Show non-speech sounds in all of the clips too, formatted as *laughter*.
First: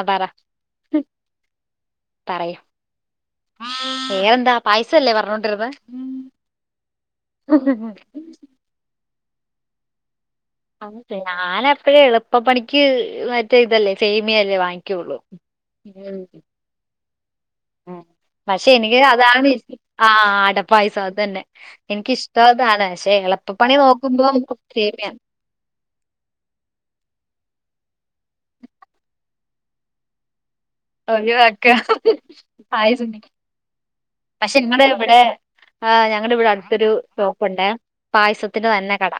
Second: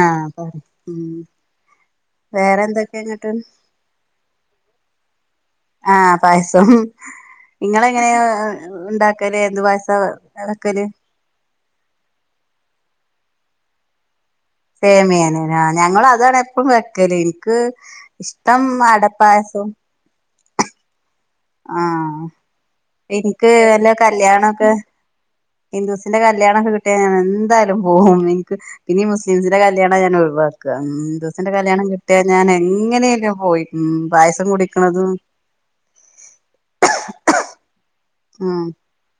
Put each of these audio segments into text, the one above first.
ആ പറ ഹും ഉം പറയൂ വേറെ എന്തൊക്കെന്ന്ട്ട് വേറെന്താ പായസല്ലേ പറഞ്ഞോണ്ടിരുന്നെ ആ പായസം ഹും നിങ്ങളെങ്ങനെ ഉണ്ടാക്കല് ഏത് പായസാ വെക്കല് അ ഞാനപ്പഴ് എളുപ്പപണിക്ക് മറ്റേ ഇതല്ലേ സേ സേമിയനനോ ഞങ്ങള് അതാണ് എപ്പളും വെക്കല്. ക്ക് ഉം. ഇഷ്ടം അടപ്പായസം അട പായസം അത് തന്നെ ആഹ് എനിക്കിഷ്ടള്ള സാധ എനിക്ക് നല്ല കല്യാണൊക്കെ സേമിയ ഹിന്ദൂസിന്റെ കല്യാണൊക്കെ കിട്ടിയ ഞാൻ എ എന്തായാലും പോവും ഇനിക്ക് പിന്നെ മുസ്ലിംസിന്റെ കല്യാണ ഞാൻ ഒഴിവാ ക ഹിന്ദുസിന്റെ ഒഴിവാക്ക കല്യാണം കിട്ടിയ ഞാൻ പായസം എങ്ങനെയല്ലോ പോയി ഉം പായസം കുടിക്ക്ണതും ആ ഞങ്ങുടെ ഇവിടെ അടുത്തൊരു ഷോപ്പുണ്ടേ ഉം പായസത്തിൻ്റേ തന്നെ കട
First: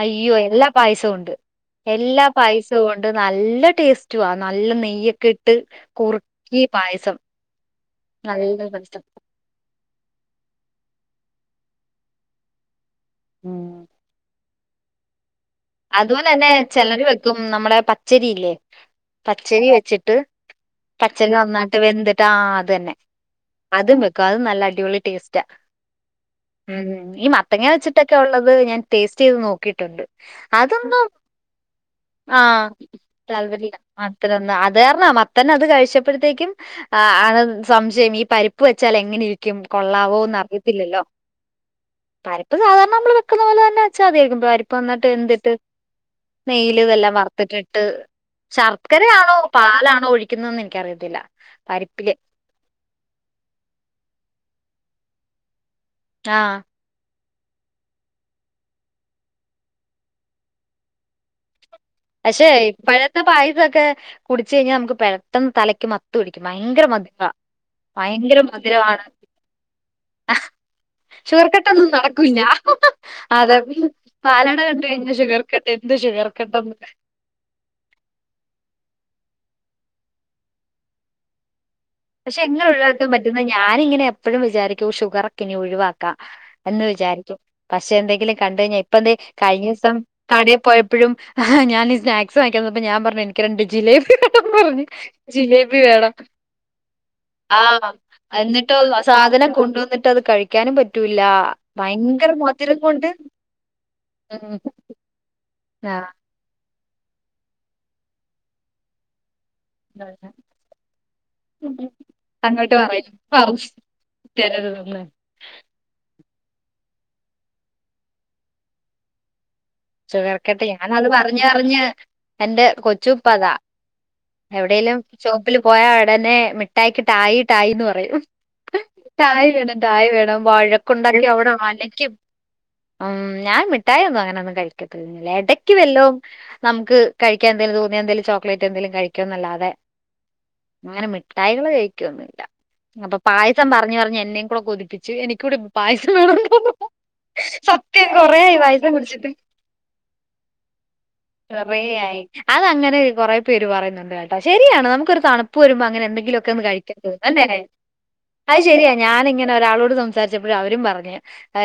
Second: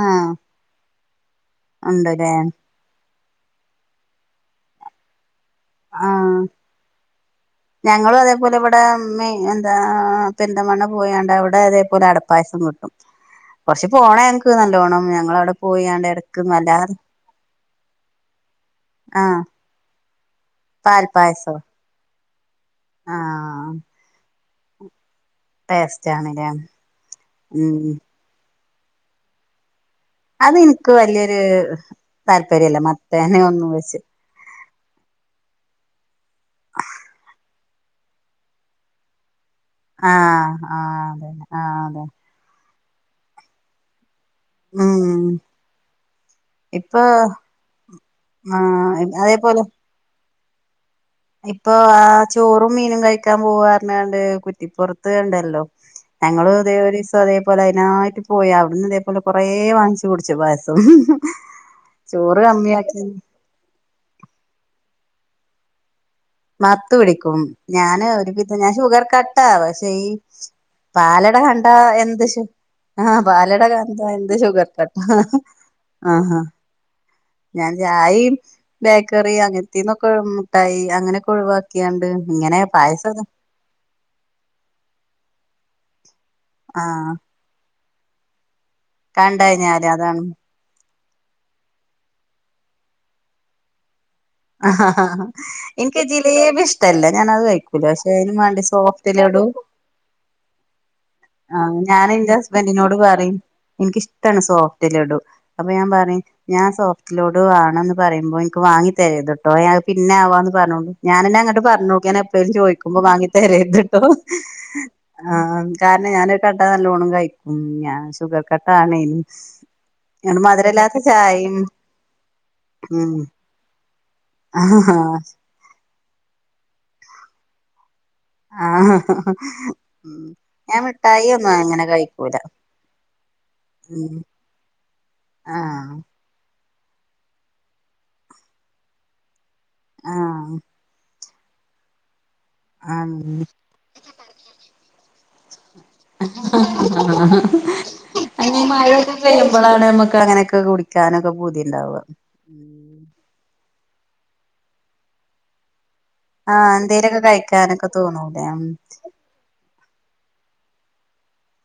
ആഹ് അയ്യോ എല്ലാ പായസവും ഉണ്ട് എല്ലാ ഉണ്ടല്ലേ പായസവും ഉണ്ട ണ്ട് നല്ല ട്രസ്റ്റും ആ നല്ല നെയ്യൊക്കെ ഇട്ട് ആഹ് കുറുക്കി പായസം. ഞങ്ങളും നല്ല അതേപോലെ ഇവിടെ പായസം മേ എന്താ പെരിന്തൽമണ്ണ പോയാണ്ട് അവിടെ അതേപോലെ അടപ്പായസം വെക്കും ഉം കുറച്ച് പോണം ഞക്ക് നല്ലോണം ഞങ്ങളവിടെ പോയാണ്ട് അതുപോലെ എടക്ക് തന്നെ വല്ലാതെ ചെലര് വെക്കും നമ്മുടെ പച്ചരിയില്ലേ ആഹ് പച്ചരി വെച്ചിട്ട് പച്ചരി പാൽപ്പായസോ നന്നായിട്ട് വെന്തിട്ട് ആ അത് തന്നെ ആഹ് അതും വെക്കും അത് നല്ല അടിപൊളി ടെസ്റ്റാ ടേസ്റ്റ് ആണ്ല്ലേ ഉം ഈ മത്തങ്ങ ഉം വെച്ചിട്ടൊക്കെ ഉള്ളത് ഞാൻ ടേസ്റ്റ് ചെയ്ത് നോക്കിയിട്ടുണ്ട്. അത് ഇൻക്ക് അതൊന്നും വല്യൊരു ആ താല്പര്യല്ല മത്തനെ ഒന്നും തല്പര്യല്ല വെച്ച് അത്രൊന്നൊനും വേർണം മത്തന് അത് കഴിച്ചപ്പോഴത്തേക്കും ആ സംശയം ഈ പരിപ്പ് വെച്ചാൽ എങ്ങനെ ഇരി ഇരിക്കും കൊള്ളാവോ എന്ന് ആഹ് ആഹ് അറിയത്തില്ലല്ലോ അതന്നെ ആഹ് അതെ പരിപ്പ് സാധാ നമ്മൾ വെക്ക്ണ പോലെ തന്നെ വെച്ചമതിയായിരിക്കും പരിപ്പ് നന്നായിട്ട് ഉം വെന്ത് നെയ്യ്ല് ഇപ്പൊ എല്ലാം വറത്തിട്ടിട്ട് ആഹ് ശർക്കരയാണോ അതേപോലെ പാലാണോ കുഴിക്കുന്നത് എന്ന് എനിക്കറിയാം ഇപ്പൊ ആ ചോറും മീനും കഴിക്കാൻ പോകാർഞ്ഞാണ്ട് കുറ്റിപ്പുറത്ത് ഇണ്ടല്ലോ ഞങ്ങള് ആഹ് ഇതേ ഒരീസം അതേ പൊലെ അതിനായിട്ട് പോയി അവിടുന്ന് ഇതേപോലെ കൊറേ വാങ്ങിച്ചു കുടിച്ചു പായസം. ചോറ് പക്ഷെ കമ്മിയാക്കി ഇപ്പഴത്തെ പായസക്കെ കുടച്ച് കഴിഞ്ഞാൽ നമുക്ക് പെട്ടെന്ന് തലയ്ക്ക് മത്ത മത്ത് പിടിക്കും ഭയങ്കര മത്ത് മധുര പിടിക്കും ഞാന് ഭയങ്കര ഒരുവിധം ഞാൻ ഷുഗർ മധുരാണ് കട്ടാ പക്ഷെ ഈ ഹ പാലട ഷുഗർ കട്ട്‌ കണ്ടാ ഒന്നും എന്ത് നടക്കൂല്ല ഷു ആഹ് അതെ പാലട കണ്ടാ എന്ത് പാലട ഷുഗർ കണ്ട് കട്ടാ കഴിഞ്ഞാ ഷുഗർ കട്ട് എന്ത് ഷുഗർ ആഹാ കട്ടന്ന് ഞാൻ ചായിം ബേക്കറി അങ്ങനത്തീന്നൊക്കെ മുിട്ടായി അങ്ങനെയൊക്കെ ഒഴിവാക്കി പക്ഷെ എങ്ങനെ ഒഴിവാക്കാൻ പറ്റുന്ന ഞാനിങ്ങനെ എപ്പഴും വിചാരിക്കും ഷുഗർ ഒക്കെ ഇനി ഒഴിവാ ക എന്ന് ആഹ് വിചാരിക്കും പക്ഷെ എന്തെങ്കിലും കണ്ട് കഴിഞ്ഞാൽ ഇപ്പം തേ കഴിഞ്ഞ കണ്ടഴിഞ്ഞാല് ദിവസം അതാണ് കടേ പോയ എപ്പോഴും ആഹ ഞാൻ ഈ സ്നാക്സ് വാങ്ങിക്കൻനിന്നപ്പോൾ ഞാൻ പറഞ്ഞു എനിക്ക് രണ്ട് ജിലേബി വേണം ആ പറഞ്ഞു ഹാ ഹ ജിലേബി എനിക്ക് വേണം ജിലേബി ഇഷ് ട്ടല്ല ഞാന് അത് കഴിക്കൂല ആഹ് പക്ഷെ അതിന് വേണ്ടി എന്നിട്ടോ സോഫ്റ്റ്ലടു സാധനം കൊണ്ടുവന്നിട്ട് അത് കഴിക്കാനും പറ്റൂല്ല ആ ഞാൻ ഭയങ്കര എൻ്റെ മധുരം ഹസ്ബൻഡിനോട് കൊണ്ട് പറയും എനിക്കിഷ്ടമാണ് ഉം സോഫ്റ്റ് ലഡു അപ്പൊ ഞാൻ ആഹ് പറയു ഞാൻ സോഫ്റ്റ് ലഡു ആണ് എന്ന് പറയുമ്പോൾ എനിക്ക് വാങ്ങി തരും. കേട്ടോ ഞൻ പിന്നെ ആവാന്ന് പറഞ്ഞോു ഞാന എന്നെ അങ്ങട്ട് പറഞ്ഞുോക്കാ എപ്പോഴും അങ്ങോട്ട് ചോദിക്കുമ്പോ പറയ് വാങ്ങി പറഞ്ഞ് തരത് കേട്ടോ *unintelligible* ഞാനത് കണ്ടാ നല്ലോണ്ണം കഴിക്കും ഞാൻ ഷുഗർ കട്ട് ആണേ ചേർക്കട്ടെ ഞാൻ അത് പറഞ്ഞ് പറഞ്ഞ് എന്റെ ഉം കൊച്ചുപ്പതാ ആഹ് എവിടെേലും ഷോപ്പിൽ പോയാ ഉടനെ മിഠായിക്കാ ഠായി ഠായിന്ന് പറയും ഹും. ആഹ് ഠായി വേണം ഠായി ഉം വേണം ഞാൻ വഴക്കുണ്ടാക്കി മിഠായി ഒന്നും അവിടെ അങ്ങനെ വലയ്ക്കും കഴിക്കൂല ഉം ഞാൻ ഉം മിട്ടായിന്നോ അങ്ങനെ ഒന്നും കഴിക്കത്തില്ല ഇടക്ക് ആഹ് വല്ലോ നമുക്ക് കഴിക്കാൻ എന്തെങ്കലും തോന്നിയ എന്തെങ്കിലും ചോക്ലേറ്റ് എന്തേലും കഴിക്കോന്നല്ലാതെ ആഹ് അങ്ങനെ മി മിഠായികള് കഴിക്ക ഒന്നുമില്ല അപ്പൊ ആഹ് പായസം പറഞ്ഞ് പറഞ്ഞ് എന്നെയും കൂടെ കൊതിപ്പിച്ച് എനിക്ക് കൂടി പായസം വേണൊന്ന് പറഞ്ഞു സത്യം കൊറേയായി അയ്ന് പായസം മഴയൊക്കെ കുടിച്ചിട്ട് പെയ്യുമ്പളാണ് നമ്മക്ക് അങ്ങനെയൊക്കെ കുടിക്കാനൊക്കെ പൂതിണ്ടാവ ചെറിയായി അതങ്ങനെ കൊറെ പേര് പറയുന്നു കേട്ടാ ശരിയാണ് നമുക്ക ഒരു തണുപ്പ് വരുമ്പോ അങ്ങനെ എന്തെങ്കിലൊക്കെന്ന് ആഹ് കഴിക്കാത്തൊള്ള് എന്തേലൊക്കെ അതെന്നെ ക കഴിക്കാനൊക്കെ തോന്നൂലേ അത് ഉം ശരിയാ ഞാൻ ഇങ്ങനെ ഒരാളോ സംസാരിച്ചപ്പോഴ അവരും പറഞ്ഞ്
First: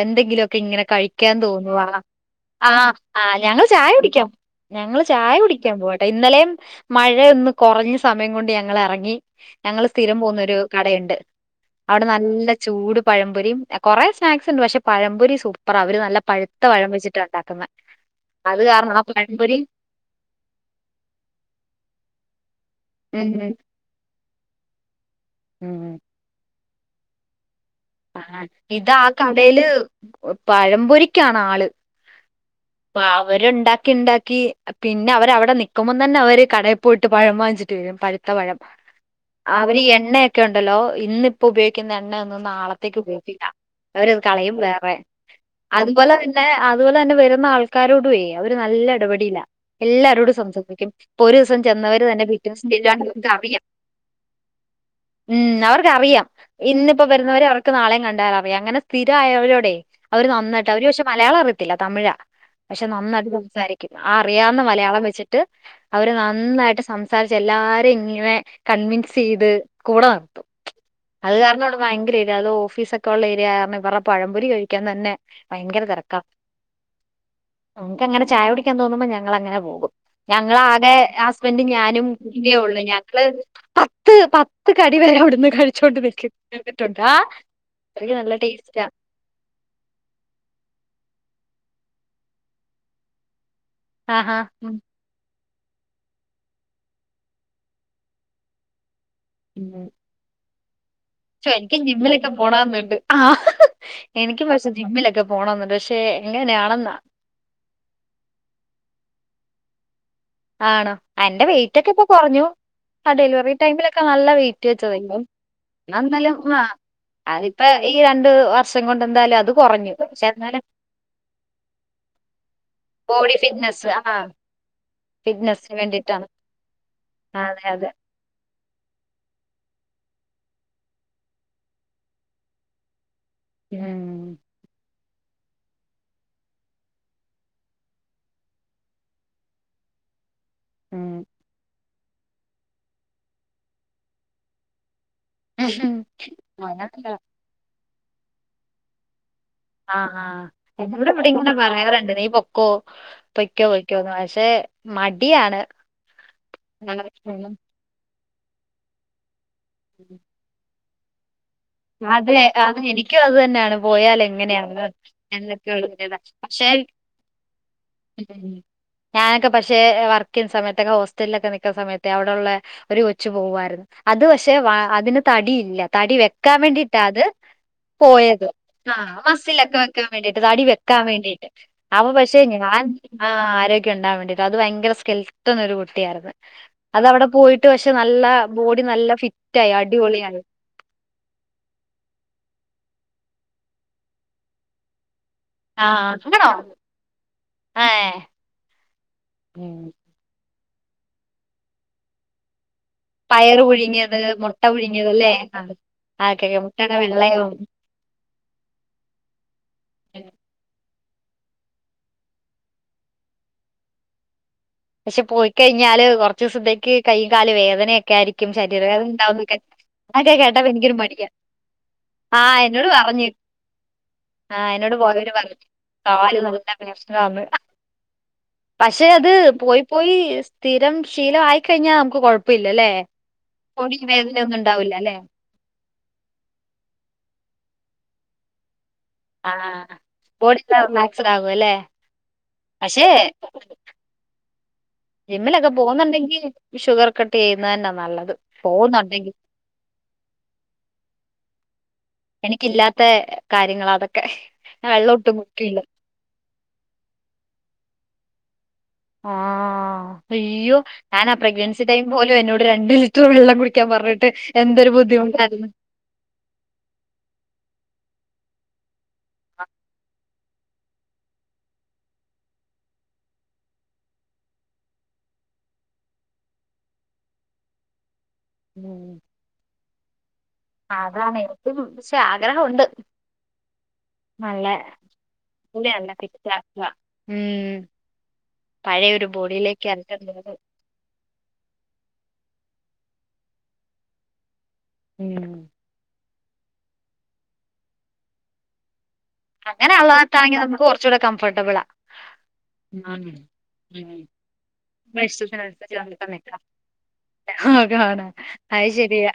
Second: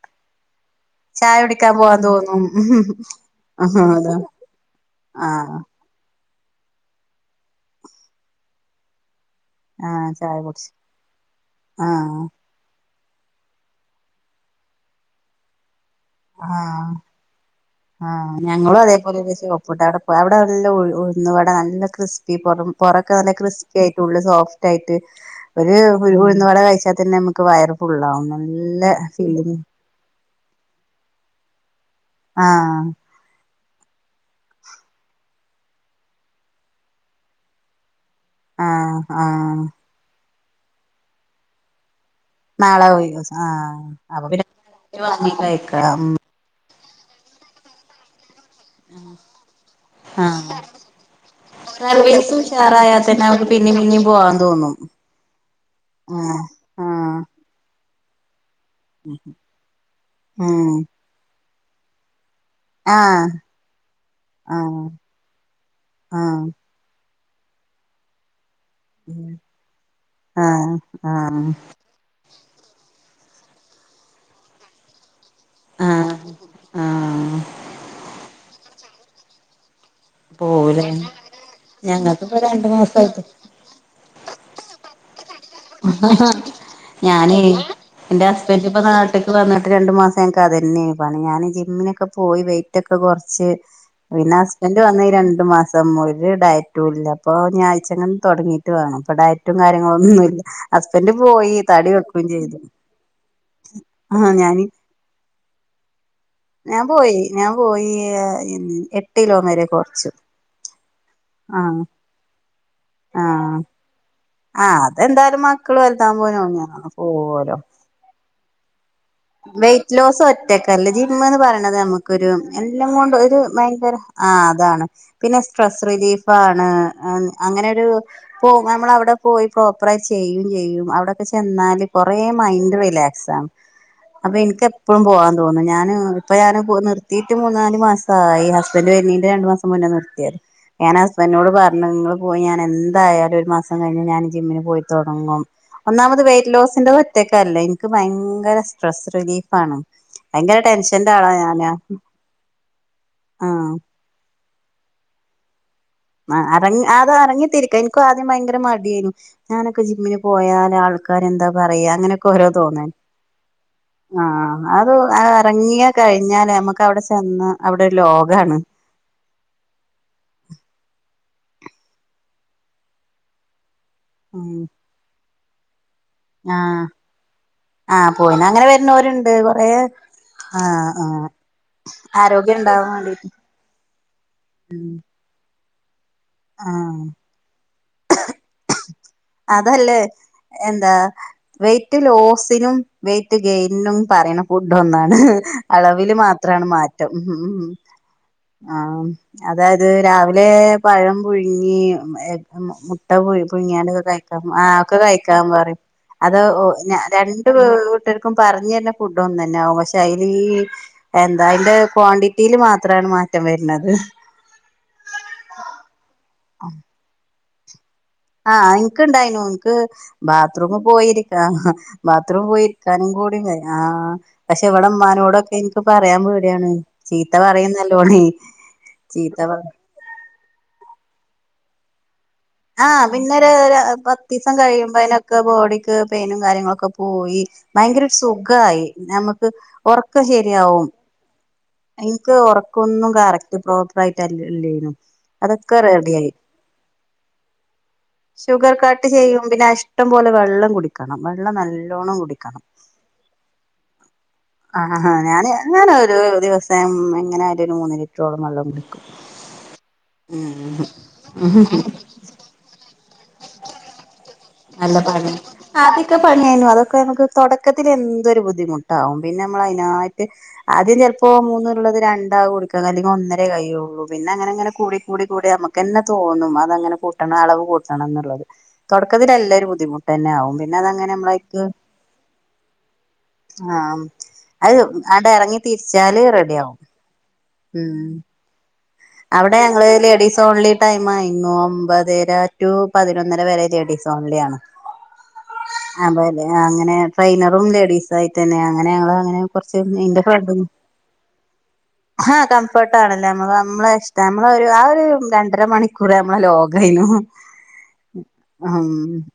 എന്തെങ്കിലുമൊക്കെ ഇങ്ങനെ കഴിക്കാൻ ചായ കുടിക്കാൻ തോന്നുവാ പോവാൻ തോന്നും ആ ആ ഞങ്ങള് ആഹ് ചായ അതാ കുടിക്കാം ഞങ്ങള് ചായ ആഹ് കുടിക്കാൻ പോവാട്ടെ ഇന്നലേം മഴയ ഒന്ന് കുറഞ്ഞ സമയം കൊണ്ട് ഞങ്ങളെറങ്ങി ഞങ്ങള് ആഹ് സ്ഥിരം ചായ പോകുന്ന ഒരു കുടിച്ച് കടയുണ്ട് അവിടെ ആഹ് നല്ല ചൂട് പഴംപൊരി കുറെ സ്നാക്സ് ഉണ്ട് പക്ഷെ പഴംപൊരി സൂപ്പറാ അവര് നല്ല പഴുത്ത ആഹ് പഴംപൊരിച്ചിട്ടാണ് ഉണ്ടാക്കുന്നെ ആഹ് ഞങ്ങളും അതേപോലെദേ ഷോപ്പിട്ട് വിടെ അവിടെ നല്ല ഉ ഉഴുന്ന് വട നല്ല ക്രിസ് ഇ പൊറം പൊറോകെ ഉം നല്ല ക്രിസ്പി ആയിട്ട ഉള്ള സോഫ്റ്റ് ആയിട്ട് ഒരു ഉം ഉഴുന്ന്വട കഴിച് ഒക്കതന്നെ നമുക്ക് വയറും ആ ഇതാ കടയില് പഴമ്പൊരിക്കാണ് ആള് ആഹ് അ അവരുണ്ടാക്ക ക്കെ ഉണ്ടാക്കി പിന്നെ അവരവിടെ നിക്കുമ്പോ തന്നെ അവര് കടയിൽ പോയിട്ട് പഴം വാങ്ങിച്ചിട്ട് വരും പഴു ത്ത വഴം ആഹ് ആഹ് അവര് ഈ എണ്ണയൊക്കെ ഉണ്ടല്ലോ ഇന്ന ഇപ്പോ ഉപയോഗിക്കുന്ന എണ്ണ നാളെ നാളെത്തേക് ഒഴിവ് ദിവസം ഉപയോഗിക്കില്ല ആഹ് അവര് അപ്പൊ പിന്നെ കളയും വേറെ വാങ്ങി കഴിക്കാം ഉം അതുപോലെതന്നെ അ അതുപോലെന്നെ വരുന്ന ആൾക്കാരോഡേയ് അവ ഒരു നല്ല ഇടപടിയില്ല എല്ലാരോടും ആഹ് സംസാസിക്കും ഇപ്പൊ ഒരു ദിസം ചെന്നവര് തന്നെ പിറ്റോസം ചെല്ലാണെങ്കി പിന്നെ പിന്നേം പോവാൻ തോന്നും ഉം അവർക്ക്റിയാം ആഹ് ഇന്നിപ്പോ ആഹ് വരുന്നവര് അവർക്ക് നാളെയും കണ്ട അറിയാം അങ്ങനെ സ്ഥിരയവരോടെ അവര് നന്നായി ട്ട് ഉം അവര് പക്ഷെ മലയാളം അറി യത്തില്ല തമിഴാ പക്ഷെ ആഹ് നന്നായിട്ട് സംസാരിക്കും ആ അറിയാവുന്ന ആഹ് മലയാളം വെച്ചിട്ട് അവര് ആഹ് നന്നായിട്ട് സം സാരിച് എല്ലാരും ഇങ്ങനെ കൺവിൻസ് ഉം ചെയ്ത് കൂടെ നടത്തും ആഹ് അത് ആഹ് കാരണം അവിടെ ഭയങ്കര യെലോ ഓഫീസ ഒക്കെ ഉള്ള ഏരിയ കാരണം ഇവരുടെ പഴംപൊരി കഴിക്കാൻ തന്നെ ഭയങ്കര തെരക ആഹ് ആഹ് നമക്ക് അങ്ങനെ ചായ കുടിക്കാൻ തോന്നുമ്പോ ഞങ്ങളങ്ങനെ പോകും ഞങ്ങള പോവുലേ ആകെ ഹസ്ബൻഡും ഞാനും ഞങ്ങൾക്കിപ്പോ ഇന രണ്ട് ഉള്ളൂ ഞങ്ങള് മാസായിട്ട് പത്ത് പത്ത് ക അടി വരെവിടുന്ന് കഴിച്ചുകോണ്ട് ഇരിക്കും ഞാനെ എന്റെ ഹസ്ബൻഡ് ഇപ്പ നാട്ട്ക്ക് വന്നിട്ട് രണ്ടു മാസം ങ്ങക്ക് അതെന്നെണ് പണി ഞാനിജി മ്മിനൊക്കെ പോയി വെയിറ്റ് ഒക്കെ കുറച്ച് പിന്നെ ആഹാ ഉം ഹസ്ബൻറ് വന്ന് രണ്ടു മാസം സമൂല് ഡയറ്റും ഇല്ല അപ്പൊ ഞാഴ്ചങ്ങങ് തുടങ്ങിയിട്ട് വേണം അപ്പൊ ഡയറ്റും കാര്യങ്ങളൊന്നുംല്ല ശേ എനിക്ക് ജിമ്മിലൊക്കെ ചെയ്തു പോണന്നുണ്ട് ആ ആഹ് എനിക്ക് ഞാന് പക്ഷെ ജിമ്മിലൊക്കെ പോണംന്നുണ്ട് പക്ഷെ ഞാൻ എങ്ങനെയാണെന്നാ പോയി ഞാൻ പോയി എട്ട്ലോ വരെ കുറച്ചു ആണോ എന്റെ വെയിറ്റ് ഒക്കെ ഇപ്പൊ കുറഞ്ഞു ആ ഡെലിവറി ആഹ് ടൈമിലൊക്കെ നല്ല ല്ല വെയിറ്റ് ആഹ് വെച്ചത് അതെന്തായാലും മക്കള് ന്നന്നല്ല വലുതാവുമ്പോ അതിപ്പോ ഇയ രണ്ട് വർഷം കൊണ്ട് എന്താ വെയിറ്റ്ലോസ് ഒറ്റക്കല്ല ജിംന്ന് പറയണത് നമുക്കൊരു എല്ലാം കൊണ്ട് ബോഡി ഒരു ഫിറ്റ്നസ് ഭയങ്കര ആ അതാണ് പിന്നെ ഫിറ്റ്നസിന് സ്ട്രെസ് വേണ്ടിട്ടാണ് റിലീഫ് ആണ് അതെ അങ്ങനോരു അതെ പോക നമ്മൾ അവിടെ പോയി പ്രോപ്പറ ആയി ചെയ്യും ചെയ്യും അവിടോക്കെ ചെന്നാല് കുറേ മൈൻഡ് റിലാക് ഉം അപ്പൊ എനിക്ക് എപ്പോഴും പോവാൻ തോന്നും ഞാന് ഇപ്പൊ ഞാന് നിർത്തിയിട്ട് മൂന്നാല് മസായി ഹസ്ബൻഡ് വരണീന്റെ രണ്ടു മാസം മുന്ന നിർത്തിയത് ഞാൻ ഉം ഹസ്ബൻറിനോട് പറഞ്ഞു നിങ്ങള് പോയി ഞാൻ എന്തായാലും ഒരു മാസം കഴിഞ്ഞ് ഞാൻ ജിമ്മിന് പോയി തുടങ്ങും ഒന്നാമത് വെയ്റ്റ് ലോസിന്റെ അങ്ങനല്ല ഒറ്റക്ക അല്ല എനിക്ക് ഭയങ്കര സ്ട്രെസ്സ് റിലീഫ് ആഹ് ആ എന്ന ഇവിടെ ഇങ്ങനെ ഞാന് പറയാറുണ്ട് നീ പൊക്കോ പൊയ്ക്കോ ആഹ് പൊയ്ക്കോന്ന് പക്ഷെ മടിയാണ് ആ അറങ്ങ അത് അറങ്ങിത്തിരിക്ക എനിക്കും ആദ്യം ഭയങ്കര മടിയായിന്നു ഞാനൊക്കെ ജിമ്മിന് പോയാല് ആൾക്കാരെന്താ പറയ അങ്ങനെയൊക്കെ അതെ ഓരോ അത് തോന്നൽ എനിക്കും അത് തന്നെയാണ് പോയാൽ ആ എങ്ങനെയാണ് അത്റങ്ങി എന്നൊക്കെയുള്ള ഒരിതാ കഴിഞ്ഞ ല പക്ഷെ നമുക്ക് അവിടെ ചെന്ന അവിടെ ഒരു ലോകാണ് ഞാനൊക്കെ പക്ഷേ വർക്ക് ചെയ്യുന്ന സമയത്തൊക്കെ ഹോസ്റ്റലിലൊക്കെ നൽക്കുന്ന സമയത്ത് അവിടോള്ള ഒരു കൊച്ചു പോകായിരുന്ന് അത് പക്ഷെ ഉം വ അതിന് തടിയില്ല തടി വെക്കാൻ ആഹ് വേണ്ടിട്ടാ അത് ആഹ് പോയിന് പോയത് അങ്ങനെ ആഹ് വരുന്നോരുണ്ട് കൊറേ മസ്സിലൊക്കെ വെക്കാൻ വേണ്ടീട്ട് തടി ആഹ് വെക്കാൻ ആഹ് വേണ്ടിട്ട് അവ പക്ഷെ ആരോഗ്യം ഉണ്ടാവാൻ ആ വേണ്ടീട്ട് ആരോഗ്യം ഉണ്ടാൻ വേണ്ടിയിട്ട് അത് ഭയങ്കര സ്കിൽ പുന്നൊരു കുട്ടിയായിരുന്നു ആഹ് അതവിടെ പോയിട്ട് പക്ഷെ നല്ല ബോഡി നല്ല ഫിറ്റായി അതല്ലേ അടിപൊളിയായി എന്താ വെയിറ്റ് ലോസിനും വെയയിറ്റ് ഗെയിനും പറയുന്ന ഫുഡ ഒന്നാണ് ആ അളവിൽ ആണോ മാത്രമാണ് മാറ്റം ഉ ആ ഏ അതായത് രാവിലെ പഴം പുഴുങ്ങി മുട്ട പു പയറ് പുഴുങ്ങിയാണ്ട് പുഴുങ്ങിയത് കഴ മുട്ട ആ ഒക്കെ പുഴുങ്ങിയത് അല്ലേ കഴിക്കാൻ ആഹ് പറയും അത ആക്കെ മുട്ടയുടെ രണ്ട വെള്ളയവും വീട്ടുകർക്കും പറഞ്ഞ തരുന്ന ഫുഡ ഒന്ന തന്നെ ആും പക്ഷെ അൈല എന്താ അതിന്റെ ക്വാണ്ടിറ്റിൽ മാത്രമാണ് മാറ്റം വരുന്നത് പക്ഷെ പോയി കഴിഞ്ഞാല് കുറച്ച ദിവസത്തേക്ക് കൈ്യുംകാലല് വേദനയൊക്കെ ആയിരിക്കും ആഹ് എനക്ക് ശരീരവേദന ഇണ്ടായിന ഉണ്ടാവുന്നൊക്കെ നിനക്ക് അതൊക്കെ കേട്ടപ്പോ ബാത്റൂം എനിക്കൊരു മടിയാ പോയിരിക്കാ ബാത്റൂം ആഹ് എന്നോട് പോയിരിക്കാ പറഞ്ഞു ആ പക്ഷെ ആഹ് ഇവിടെ എന്നോട് പോയവര് അമ്നോടൊക്കെ പറഞ്ഞു എനിക്ക് പറയാൻ കാല് പേടിയാണ് നല്ല ചീത്ത പ്രശ്നാന്ന് പറയുന്നല്ലോ ത പക്ഷെ അത് പോയി പോയി സ്ഥിരം ശീല ആയിക്കഴിഞ്ഞാൽ നമുക്ക് കൊഴപ്പ ആഹ പിന്നെ ഒരു പത്ത് ദിവസം ഒന്നും ഉണ്ടാവില്ല കഴിയുമ്പോ അല്ലെ അതിനൊക്കെ ബോഡിക്ക് പെയിനും കാര്യങ്ങളൊക്കെ പോയി ഭയങ്കര സുഖമായി നമുക്ക് ആഹ് ഉറക്കം ബോഡി ശരിയാവും റിലാക്സ്ഡ് ആകും അല്ലേ എനിക്ക് പക്ഷേ ഉറക്കൊന്നും കറക്റ്റ് പ്രോപ്പർ ആയിട്ടല്ലല്ലു ജെമ്മിലൊക്കെ പോകുന്നുണ്ടെങ്കിൽ ഷുഗർ കക്കട്ട് ചെയ്യുന്നത് തന്നെ നല്ലത് ഷുഗർ കട്ട് പോകുന്നുണ്ടെങ്കിൽ ചെയ്യും പിന്നെ ഇഷ്ടം പോലെ വെള്ളം കുടിക്കണം വെള്ളം നല്ലോണം കുടിക്കണം എനിക്കില്ലാത്ത കാര്യങ്ങൾ അതൊക്കെ ഞാൻ ആഹാ വെള്ളം ഒട്ടും ഞാന് കുടിക്കില്ല ഞാന ഒരു ദിവസം എങ്ങനെ ആാല ഒരു മൂന്ന് ലിറ്ററോളം വെള്ളംുണ്ട് ആഹ അയ്യോ ഞാൻ ആ പ്രെഗ്നെൻസി ടൈം പോല എന്നോട് രണ്ട് ലിറ്റർ വെള്ളം കുടിക്കാൻ പറഞ്ഞട്ട് നല്ല പണി ആദ്യൊക്കെ പണിയായിനു അതൊക്കെ നമക്ക് തുടക്കത്തി എന്തരു ബുദ്ധിമുട്ട് ട്ടാവും പിന്നെ നമ്മള അതിനായിട്ട് ആദ്യം ചിലപ്പോ മൂന്ന ഉള്ളത് രണ്ടാ കുടിക്കാ അല്ലെങ്കിൽ ഒന്നേ കൈയുള്ളൂ പിന്നെ അങ്ങനെ അങ്ങനെ കൂടി കൂടി കൂടെ നമുക്ക് എന്നെ തോന്നും അത അങ്ങനെ കൂട്ടണം അളവ് കൂട്ടണം എന്നുള്ളത് ഉം എല്ലരു ബുദ്ധിമുട്ട് തന്നെ ആവുംും പിന്നെ അതങ്ങനെ അതാണ് നമ്മളക്ക് എനിക്കും പക്ഷെ ആഗ്രഹമുണ്ട് ആഹ നല്ല അത് അവിടെ ഇറങ്ങി കൂടി നല്ല തിരിച്ചാല് റെഡി ആവും ഫിറ്റാക്കുക ഉം പഴയൊരു അവിടെ ബോഡിയിലേക്ക് ഞങ്ങള് ലേഡീസ് അരക്കണ്ടത് ഓൺലി ടൈംയിരുന്നുൂ അമ്പത്ര ടു പതിനൊന്നര വരെ തേടിീസ് ഓൺലിയാണ് ഉം അങ്ങനെ ട്രെയിനറും ലേഡീസ ആയിട്ട തന്നെ അങ്ങ അങ്ങനെ അനറ ഉള്ളതാണെങ്കിൽ ന നമുക്ക് കുറച്ചുകൂടെ കംഫർട്ടബിളാ ആ കംഫർട്ട ആണല്ല ഉം നമ്മ ഇഷ്ട ഉം നമ്മള ഒരു ആ ഒരു നമ്മുടെ രണ്ടര മണിക്കൂർ നമ്മളെ ലോകേനു ഓണ അത് ഉം ശരിയാ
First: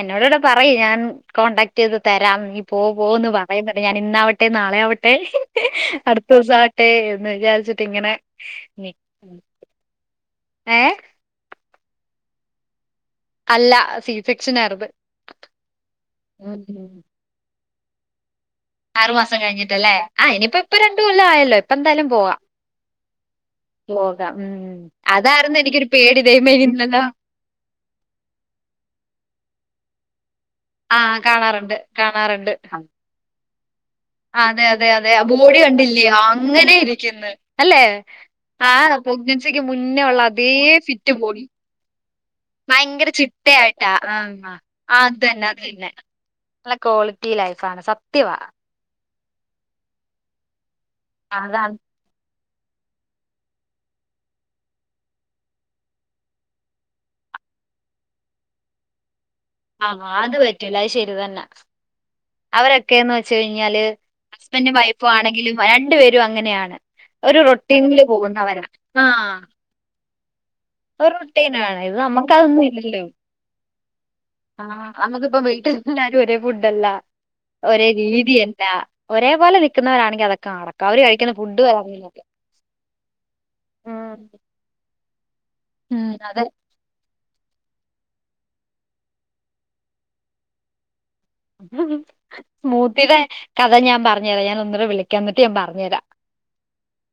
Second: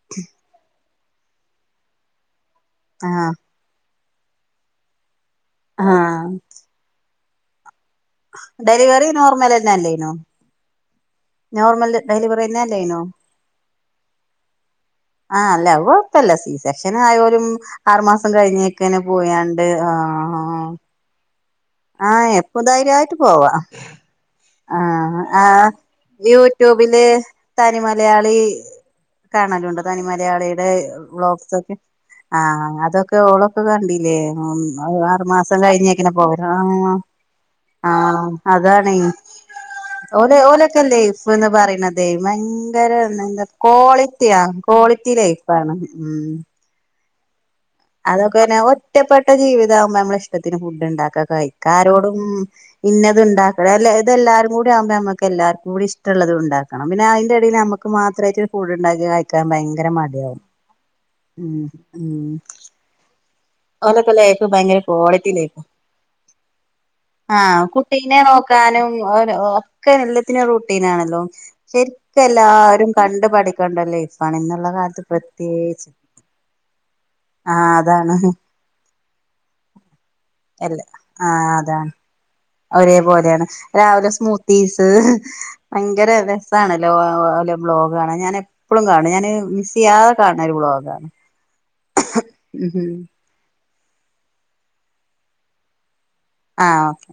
എന്നോട ഇവിടെ പറയും ഞാൻ കോടാക്ട് ചെയ്ത് തരാം നഈ പോ ആഹ് പോന്ന് പറയുന്നുണ്ട് ഞാൻ ഇന്നാവട്ടെ നാളെ ആവട്ടെ ആഹ് അടുത്ത ദിവസം ആട്ടെ എന്ന് വിചാരിച്ചി ഡെലിവറി നോർമൽ തന്നെല്ലേനോ ഏ നോർമൽ ഡെലിവറിുന്ന അല്ലേനോ അല്ല സി സെക്ഷൻ അറിത്് ആഹല്ലപ്പല്ല സ സെക്ഷന ആയ ഒരുും ആറുമാസം ദസം കഴിഞ്ഞക്കനെ ആറു മാസം പോയാണ്ട് ആ കഴിഞ്ഞിട്ടല്ലേ ആഹ് ഇനിയിപ്പോ ഇപ്പൊ രണ്ട് കൊല്ലം ആയല്ലോ ഇപ്പ എന്തായാലും ആഹ പോവാം എപ്പ ധൈര്യമായിട്ട് പോവാ പോകാം ഉം ആ ആ അതായിരുന്നു എനിക്കൊരു പേടി ദൈവമേ യൂടൂബ് ഇന്നലെ യൂബില് തനി മലയാളി കാണലുണ്ട് തനി മലയാളി ടെ ആഹ് ബ്ലോക്സ്ക്കെ കാണാറുണ്ട് ആ കാണാറുണ്ട് ആഹ് അതൊക്കെ ഓളും അതെ അതെ അതെ ബോഡി കണ്ടില്ലേ കഴിഞ്ഞേക്കനെ പോവല് അങ്ങനെ ആഹ് ഇരിക്കുന്നു അല്ലേ ആഹ് ആ അതാണ് പൊഗൻസിക്ക് മുന്നേ ഉള്ള ഓല് അതേ ഓലൊക്കെ ഫിറ്റ് ബോഡി ലൈഫ്ന്ന് പറയണതേ ഭയങ്കര എന്താ ചിട്ടയായിട്ടാ ആ ക്വാളിറ്റിയാ ക്വാളിറ്റി അത് തന്നെ അത് ലൈഫാണ് തന്നെ ക്വാളിറ്റി ലൈഫ് അതൊക്കെ തന്നെ ഒറ്റപ്പെട്ട ജീവിതാവുമ്പോ നമ്മള ഇഷ്ടത്തിന് ഫുഡ് ഉണ്ടാക്ക കഴിക്ക അതാണ് ആരോടും ഇന്ന ഇത് ഉണ്ടാക്കണം അല്ല ഇതെല്ലാരും കൂടി ആകുമ്പോ നമ്മക്ക് എല്ലാർക്കും കൂടി ഇഷ്ടമുള്ളത് ഉണ്ടാക്കണം പിന്നെ അതിന്റെ എടേല് നമുക്ക് മാത്രമായിട്ട് ഫുഡ് ഉണ്ടാക്കിട്ട് കാ ക്കാൻ ആ ഭയങ്കര അത് മടിയാവും പറ്റൂല അത് ശരി ഉം ഉം ച്ച് കഴിഞ്ഞാല് ഓലൊക്കെ ലൈഫ് ഹസ്ബൻഡും ഭയങ്കര വൈഫും ആണെങ്കിലും രണ്ടു പേരും അങ്ങനെയാണ് ഒരു ആഹ റൊട്ടീനില് കുട്ടീനെ പോകുന്നവരാ നോക്കാനും ആ ഒക്കെ എല്ലത്തിനും ഒരു റൂട്ടീനാണല്ലോ റൊട്ടീനാണ് ശരി ഇത് എല്ലാരും കണ്ട് പഠിക്കണ്ടല്ലേ ആഹ നമ്മക്കിപ്പ വീട്ടിൽല്ലാരും ഒരേ ഫുഡല്ല ആഹ് ഒരേ അതാണ് രീതിയല്ല അല്ല ഒരേ പോലെ നിക്കുന്നവരാണങ്കി അതൊക്കെ നടക്ക അവര് കഴിക്കുന്ന ഫുഡ് വരെ ഒരേപോലെയാണ് രാവിലെ ഉം സ്മൂത്തീസ് ഉം ഭയങ്കര അതെ രസണല്ലോ ഓലെ ബ്ലോഗാണ് ഞാൻ എപ്പോളും കാണും ഞാന് മിസ് ചെയ്യാതെ കാണണ ഒരു ബ്ലോഗാണ് ഉം സ്മൂത്തിയുടെ കഥ ഞാൻ പറഞ്ഞു തരാം ഞാൻ ഒന്ന വിളിക്കാ എന്നിട്ട് ഞാൻ പറഞ് തരാം ആഹ ഓക്കെ